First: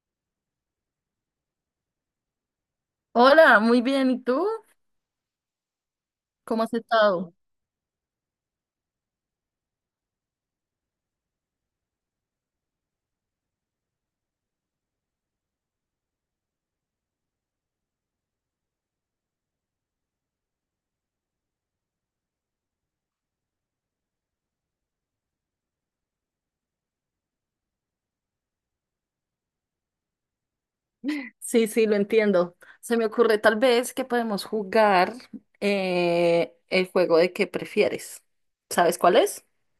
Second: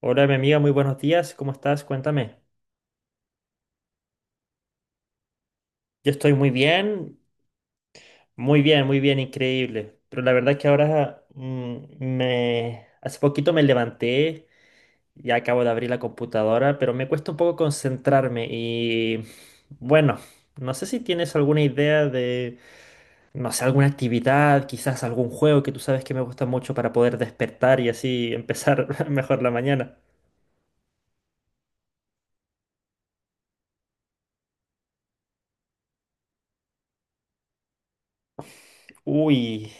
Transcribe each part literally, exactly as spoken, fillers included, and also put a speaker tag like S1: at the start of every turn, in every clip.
S1: Hola, mi amiga, muy buenos días. ¿Cómo estás? Cuéntame.
S2: Hola, muy bien. ¿Y tú?
S1: Yo estoy muy
S2: ¿Cómo has
S1: bien,
S2: estado?
S1: muy bien, muy bien, increíble. Pero la verdad es que ahora mm, me hace poquito me levanté, ya acabo de abrir la computadora, pero me cuesta un poco concentrarme y bueno, no sé si tienes alguna idea de, no sé, alguna actividad, quizás algún juego que tú sabes que me gusta mucho para poder despertar y así empezar mejor la mañana.
S2: Sí, sí, lo entiendo. Se me ocurre tal vez que podemos jugar eh, el juego de qué prefieres. ¿Sabes cuál es?
S1: Uy,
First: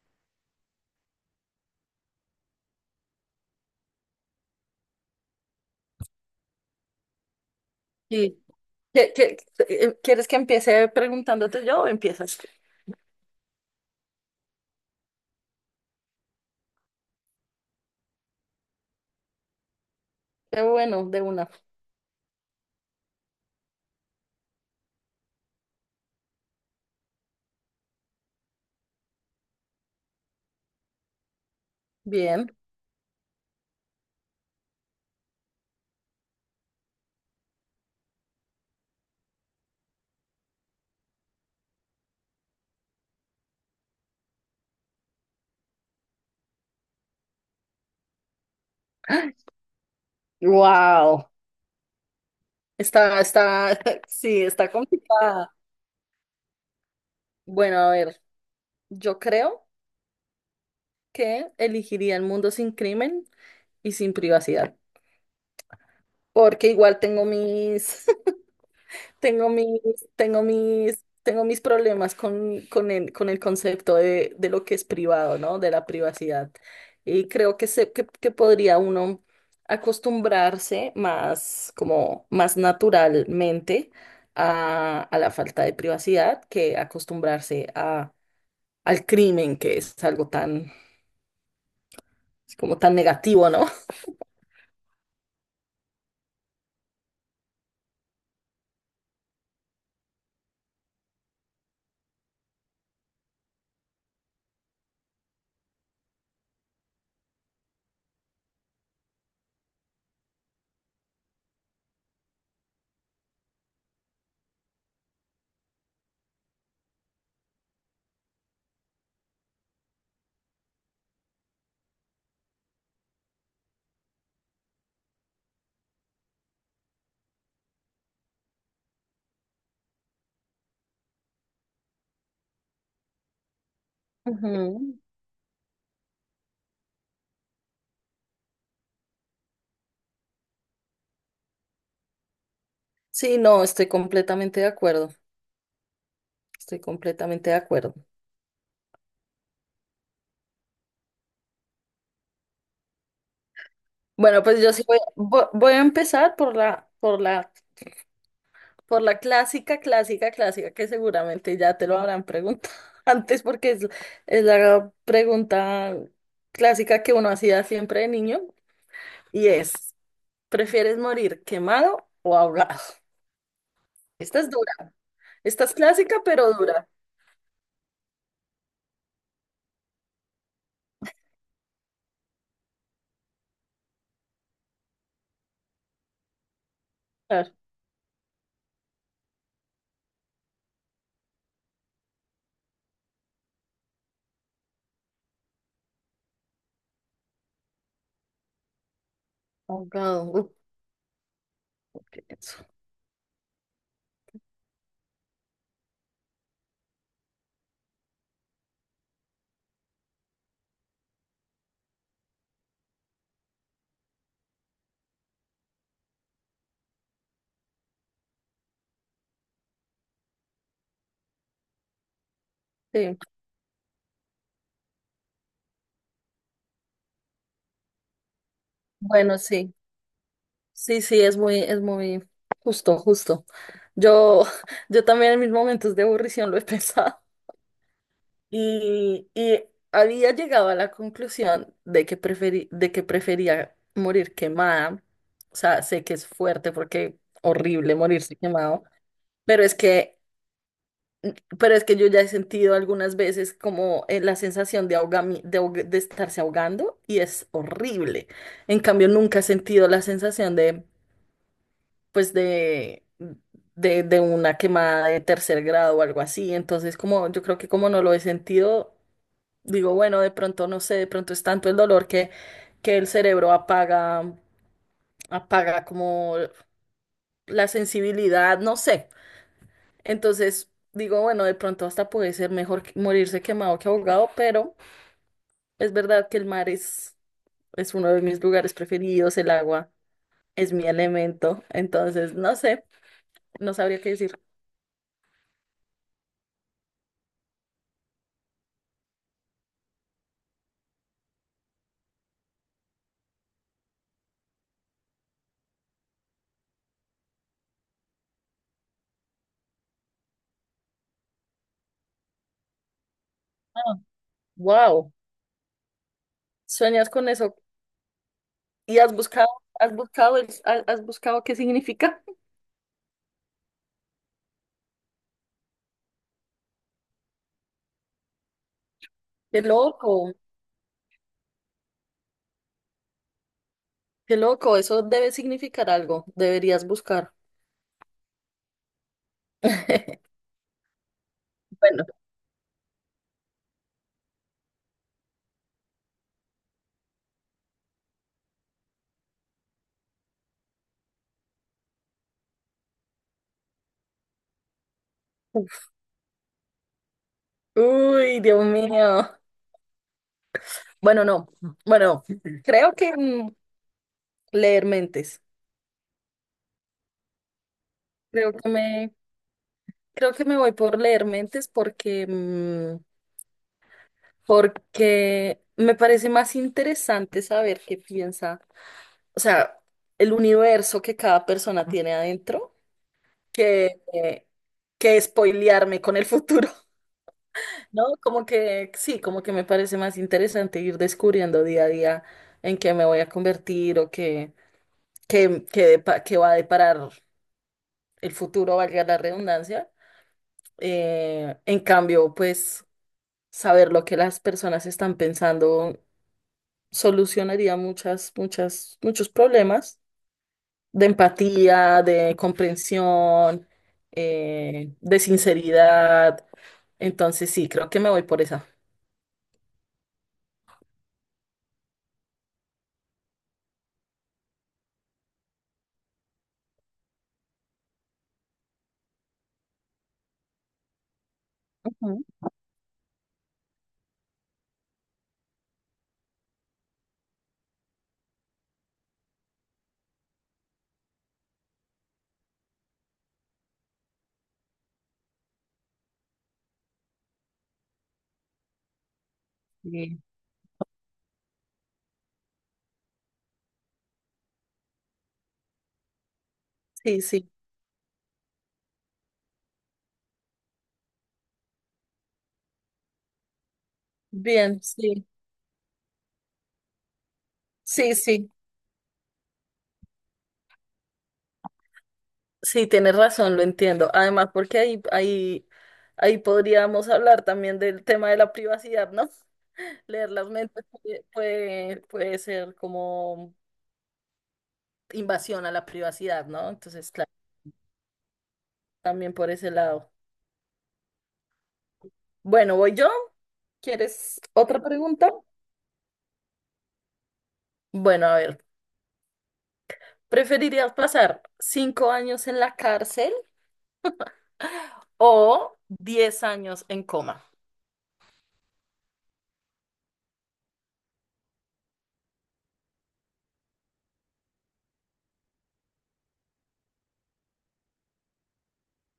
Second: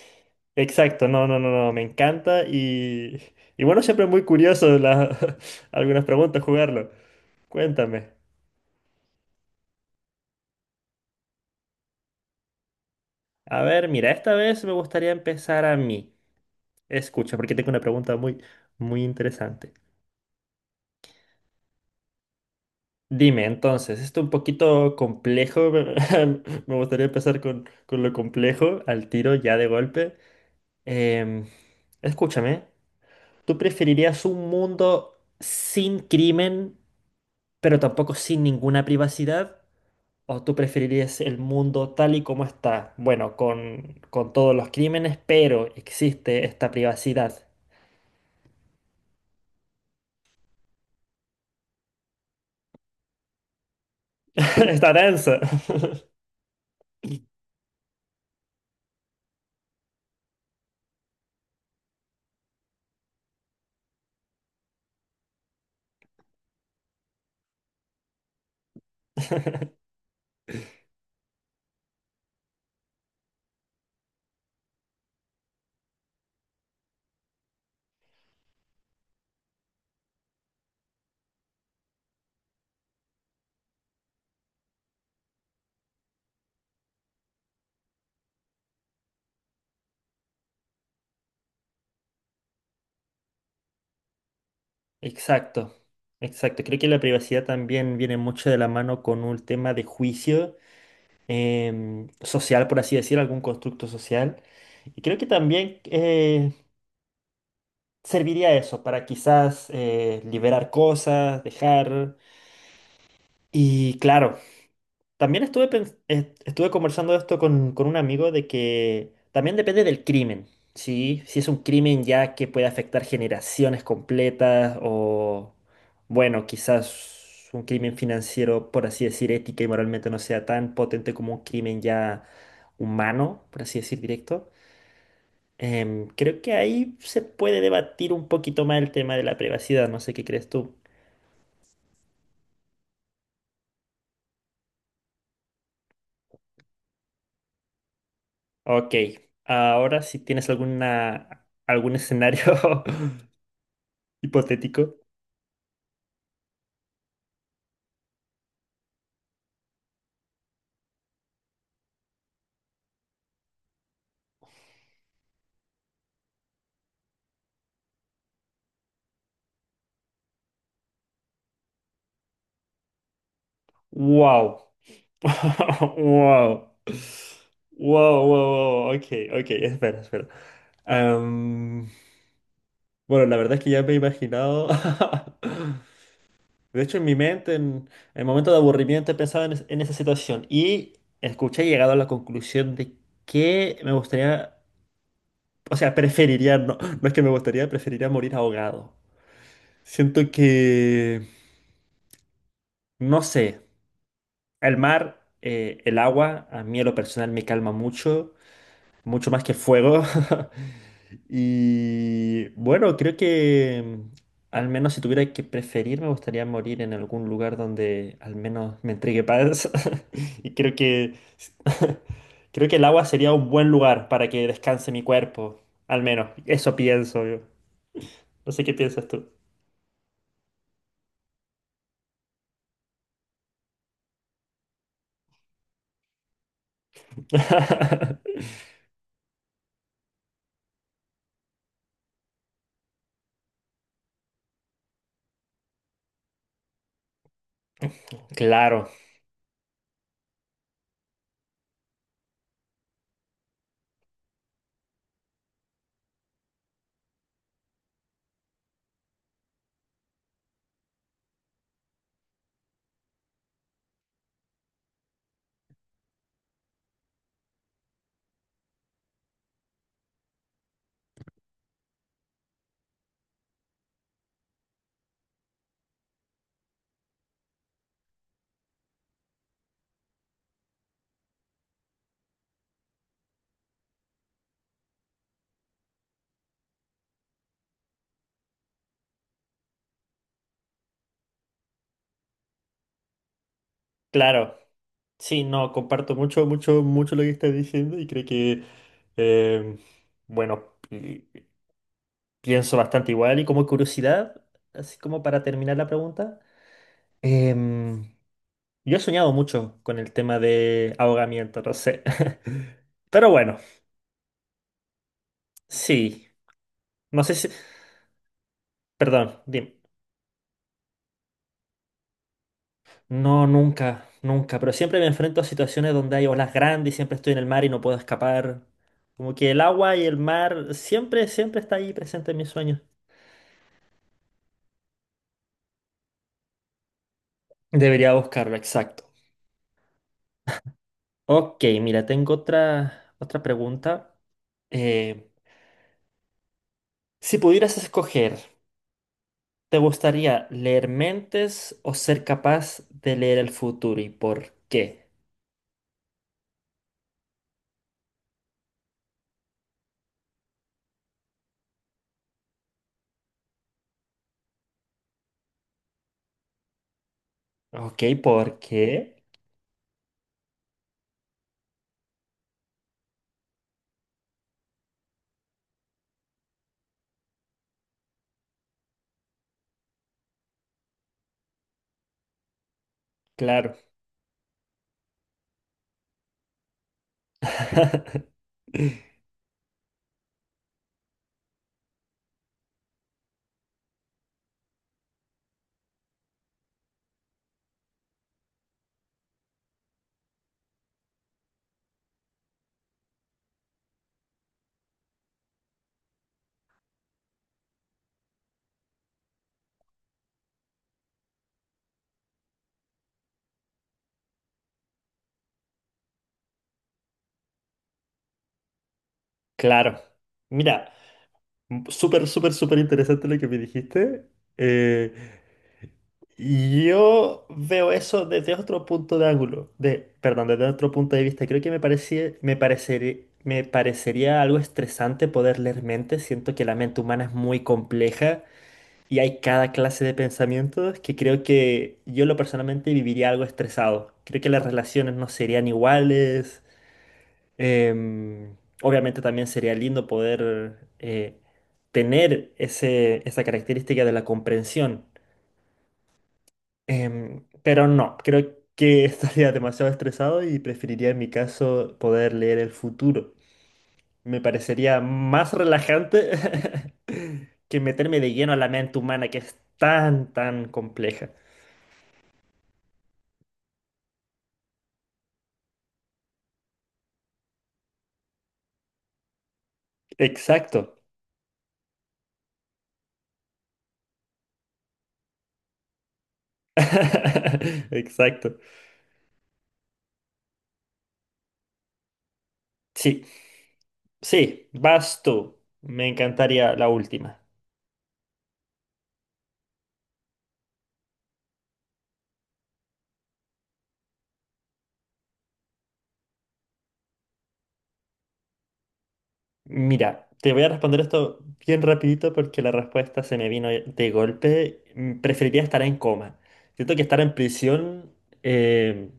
S1: exacto, no, no, no, no, me encanta y, y bueno, siempre es muy curioso la- algunas preguntas jugarlo. Cuéntame.
S2: Sí. ¿Qué- qué- eh, Quieres que empiece preguntándote yo o empiezas?
S1: A ver, mira, esta vez me gustaría empezar a mí. Escucha, porque tengo una pregunta muy, muy interesante.
S2: Qué bueno, de una.
S1: Dime, entonces, esto es un poquito complejo, me gustaría empezar con, con lo complejo, al tiro, ya de golpe. Em,
S2: Bien.
S1: Escúchame, ¿tú preferirías un mundo sin crimen, pero tampoco sin ninguna privacidad? ¿O tú preferirías el mundo tal y como está? Bueno, con, con todos los crímenes, pero existe esta privacidad.
S2: Wow. Está, está, sí, está
S1: Está denso.
S2: complicada. Bueno, a ver, yo creo que elegiría el mundo sin crimen y sin privacidad, porque igual tengo mis. Tengo mis, tengo mis, tengo mis problemas con, con el, con el concepto de, de lo que es privado, ¿no? De la privacidad. Y creo que, se, que, que podría uno acostumbrarse más, como más naturalmente a, a la falta de privacidad que acostumbrarse a, al crimen, que es algo tan, como tan negativo, ¿no?
S1: Exacto, exacto. Creo que la privacidad también viene mucho de la mano con un tema de juicio em, social, por así decir, algún constructo social. Y creo que también eh, serviría eso para quizás eh, liberar cosas, dejar. Y claro, también estuve, pens- est- estuve conversando esto con, con un amigo de que también depende del crimen, ¿sí? Si es un crimen ya que puede afectar generaciones completas o, bueno, quizás un crimen financiero, por así decir, ética y moralmente no sea tan potente como un crimen ya humano, por así decir, directo.
S2: Ujú.
S1: Em, creo que ahí se puede debatir un poquito más el tema de la privacidad, no sé qué crees tú.
S2: Sí, no, estoy completamente de acuerdo. Estoy completamente de acuerdo.
S1: Ok, ahora si tienes alguna, algún escenario
S2: Bueno, pues yo sí
S1: hipotético.
S2: voy, vo- voy a empezar por la, por la, por la clásica, clásica, clásica, que seguramente ya te lo habrán preguntado antes porque es, es la pregunta clásica que uno hacía siempre de niño y es, ¿prefieres morir quemado o ahogado? Esta es
S1: Wow.
S2: dura, esta es clásica pero
S1: Wow.
S2: dura.
S1: Wow, wow, wow. Ok, ok, espera, espera. Am, bueno, la verdad es que ya me he imaginado. De hecho, en mi
S2: A
S1: mente, en el momento de aburrimiento, he pensado en, es- en esa situación y escuché y he llegado a la conclusión de que me gustaría, o sea, preferiría, no, no es que me gustaría, preferiría morir ahogado.
S2: ahogado,
S1: Siento
S2: uf,
S1: que,
S2: qué denso.
S1: no sé. El mar, eh, el agua, a mí a lo personal me calma mucho, mucho más que el fuego. Y bueno, creo que mm, al menos si tuviera que preferir, me gustaría morir en algún lugar donde al menos me entregue paz. Y creo que creo que el agua
S2: Sí,
S1: sería un buen lugar para que descanse mi cuerpo, al menos. Eso pienso yo. No sé qué piensas tú.
S2: bueno, sí, sí, sí, es muy, es muy justo, justo. Yo, yo también en mis momentos de aburrición lo he pensado. Y, y había llegado a la conclusión de que preferi- de que prefería morir quemada. O sea, sé que es fuerte porque horrible morirse quemado,
S1: Claro,
S2: pero es que, pero es que yo ya he sentido algunas veces como eh, la sensación de ahogami- de, ahog- de estarse ahogando y es horrible. En cambio, nunca he sentido la sensación de, pues, de, de, de una quemada de tercer grado o algo así. Entonces, como yo creo que como no lo he sentido. Digo, bueno, de pronto, no sé, de pronto es tanto el dolor que, que el cerebro apaga, apaga como la sensibilidad, no sé. Entonces, digo, bueno, de pronto hasta puede ser mejor que- morirse quemado que ahogado, pero es verdad que el mar es, es uno de mis lugares preferidos, el agua es mi elemento. Entonces, no sé, no sabría qué decir.
S1: claro. Sí, no, comparto mucho, mucho, mucho lo que estás diciendo y creo que, eh, bueno, pi- pienso bastante igual y como curiosidad, así como para terminar la pregunta, em, yo he soñado mucho con el tema de ahogamiento, no sé. Pero bueno,
S2: Wow,
S1: sí,
S2: ¿sueñas
S1: no
S2: con
S1: sé si,
S2: eso? ¿Y has
S1: perdón,
S2: buscado,
S1: dime.
S2: has buscado, el- has has buscado qué significa?
S1: No, nunca, nunca, pero siempre me enfrento a situaciones donde hay olas grandes y siempre estoy en el mar y no puedo escapar. Como que el
S2: Qué
S1: agua y el
S2: loco.
S1: mar siempre, siempre está ahí presente en mis sueños.
S2: Qué loco, eso debe significar algo. Deberías buscar.
S1: Debería buscarlo, exacto. Ok, mira,
S2: Bueno.
S1: tengo otra, otra pregunta. Eh, si pudieras escoger, ¿te gustaría leer mentes o ser capaz de leer el futuro y por qué?
S2: Uy, Dios mío. Bueno, no. Bueno, creo que mm, leer mentes.
S1: Ok,
S2: Creo
S1: ¿por
S2: que me,
S1: qué?
S2: Creo que me voy por leer mentes porque, mm, porque me parece más interesante saber qué piensa, o sea, el universo que cada persona tiene adentro
S1: Claro.
S2: que, eh, que spoilearme con el futuro. No, como que sí, como que me parece más interesante ir descubriendo día a día en qué me voy a convertir o qué, qué, qué, depa- qué va a deparar el futuro, valga la redundancia. Eh, en cambio, pues saber lo que las personas están pensando solucionaría muchas, muchas, muchos problemas de empatía, de comprensión, eh, de sinceridad. Entonces sí, creo que me voy por esa.
S1: Claro. Mira, m- súper, súper, súper interesante lo que me dijiste. Eh, Yo veo eso desde otro punto de ángulo, de, perdón, desde otro punto de vista. Creo que me
S2: Ujú,
S1: parecía, me parecer- me parecería algo estresante poder leer mentes. Siento que la mente humana es muy compleja y hay cada clase de pensamientos que creo que yo lo personalmente viviría algo estresado. Creo que las relaciones no serían iguales. Em, obviamente también sería lindo
S2: sí,
S1: poder eh, tener ese, esa característica de la comprensión.
S2: sí,
S1: Em,
S2: sí.
S1: pero no, creo que estaría demasiado estresado y preferiría en mi caso poder leer el futuro. Me
S2: Bien,
S1: parecería
S2: sí,
S1: más relajante que
S2: sí,
S1: meterme de
S2: sí,
S1: lleno a la mente humana que es tan, tan compleja.
S2: sí, tienes razón, lo entiendo. Además, porque ahí, ahí, ahí podríamos hablar también del tema de la privacidad, ¿no? Leer las mentes
S1: Exacto.
S2: puede, puede, puede ser como invasión a la privacidad, ¿no? Entonces, claro,
S1: Exacto.
S2: también por ese lado. Bueno, voy yo.
S1: Sí,
S2: ¿Quieres
S1: sí,
S2: otra
S1: vas
S2: pregunta?
S1: tú. Me encantaría la última.
S2: Bueno, a ver. ¿Preferirías pasar cinco años en la cárcel o diez años en coma?
S1: Mira, te voy a responder esto bien rapidito porque la respuesta se me vino de golpe. Mm, preferiría estar en coma. Siento que estar en prisión, eh,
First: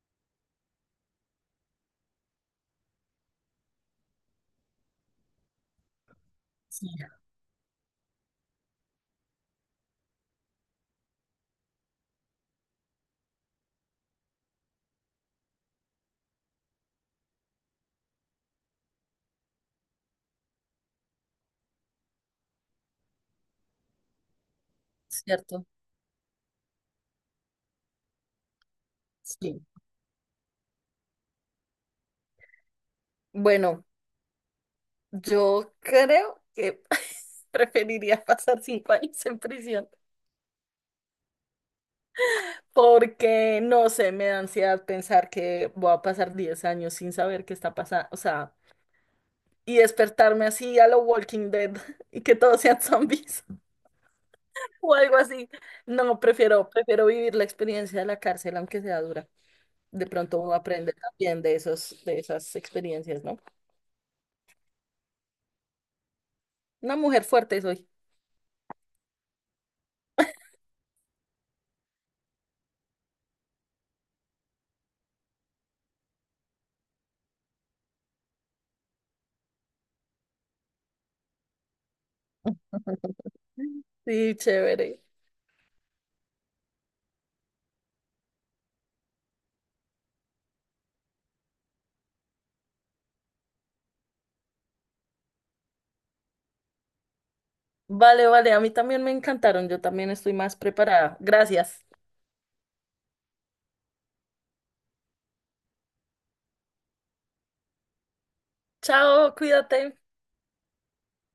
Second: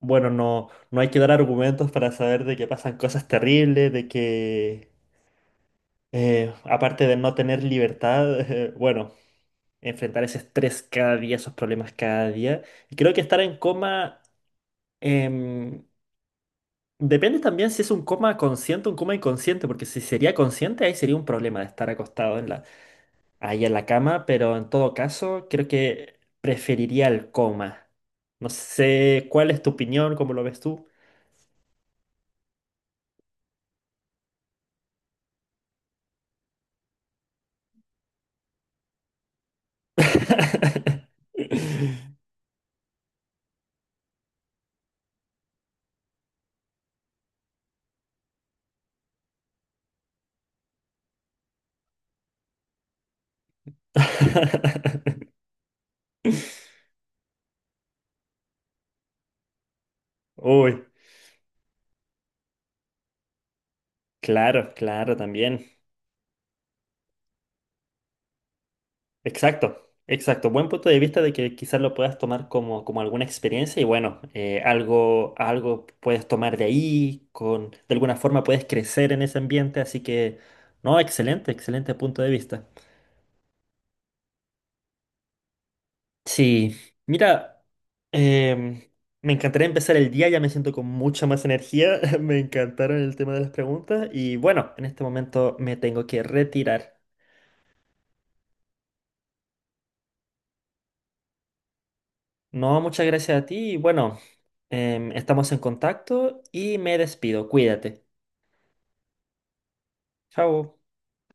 S1: bueno, no, no hay que dar argumentos para saber de que pasan cosas terribles, de que, eh,
S2: Sí.
S1: aparte de no tener libertad, eh, bueno, enfrentar ese estrés cada día, esos problemas cada día. Y creo que estar en coma... em, depende también si es un coma consciente o un coma inconsciente, porque si sería consciente, ahí sería un problema de estar acostado en la, ahí en la cama, pero en todo caso
S2: ¿Cierto?
S1: creo que preferiría el coma. No sé cuál
S2: Sí.
S1: es tu opinión, cómo lo ves tú.
S2: Bueno, yo creo que preferiría pasar cinco años en prisión porque, no sé, me da ansiedad pensar que voy a pasar diez años sin saber qué está pasando, o sea, y despertarme así a lo Walking Dead y que todos sean zombies o algo así. No, prefiero, prefiero vivir la experiencia de la cárcel, aunque sea dura. De pronto uno
S1: Uy,
S2: aprende también de esos, de esas experiencias, ¿no?
S1: claro, claro, también.
S2: Una mujer fuerte soy.
S1: Exacto, exacto. Buen punto de vista de que quizás lo puedas tomar como, como alguna experiencia y bueno, eh, algo, algo puedes tomar de ahí, con, de alguna forma puedes crecer en ese ambiente, así que, no, excelente, excelente punto de vista.
S2: Sí, chévere.
S1: Sí, mira, em, me encantaría empezar el día, ya me siento con mucha más energía, me encantaron el tema de las preguntas y bueno, en este momento me tengo que retirar.
S2: Vale, vale, a mí también me encantaron. Yo también estoy más preparada. Gracias.
S1: No, muchas gracias a ti y bueno, em, estamos en contacto y me despido, cuídate.
S2: Chao, cuídate.
S1: Chao.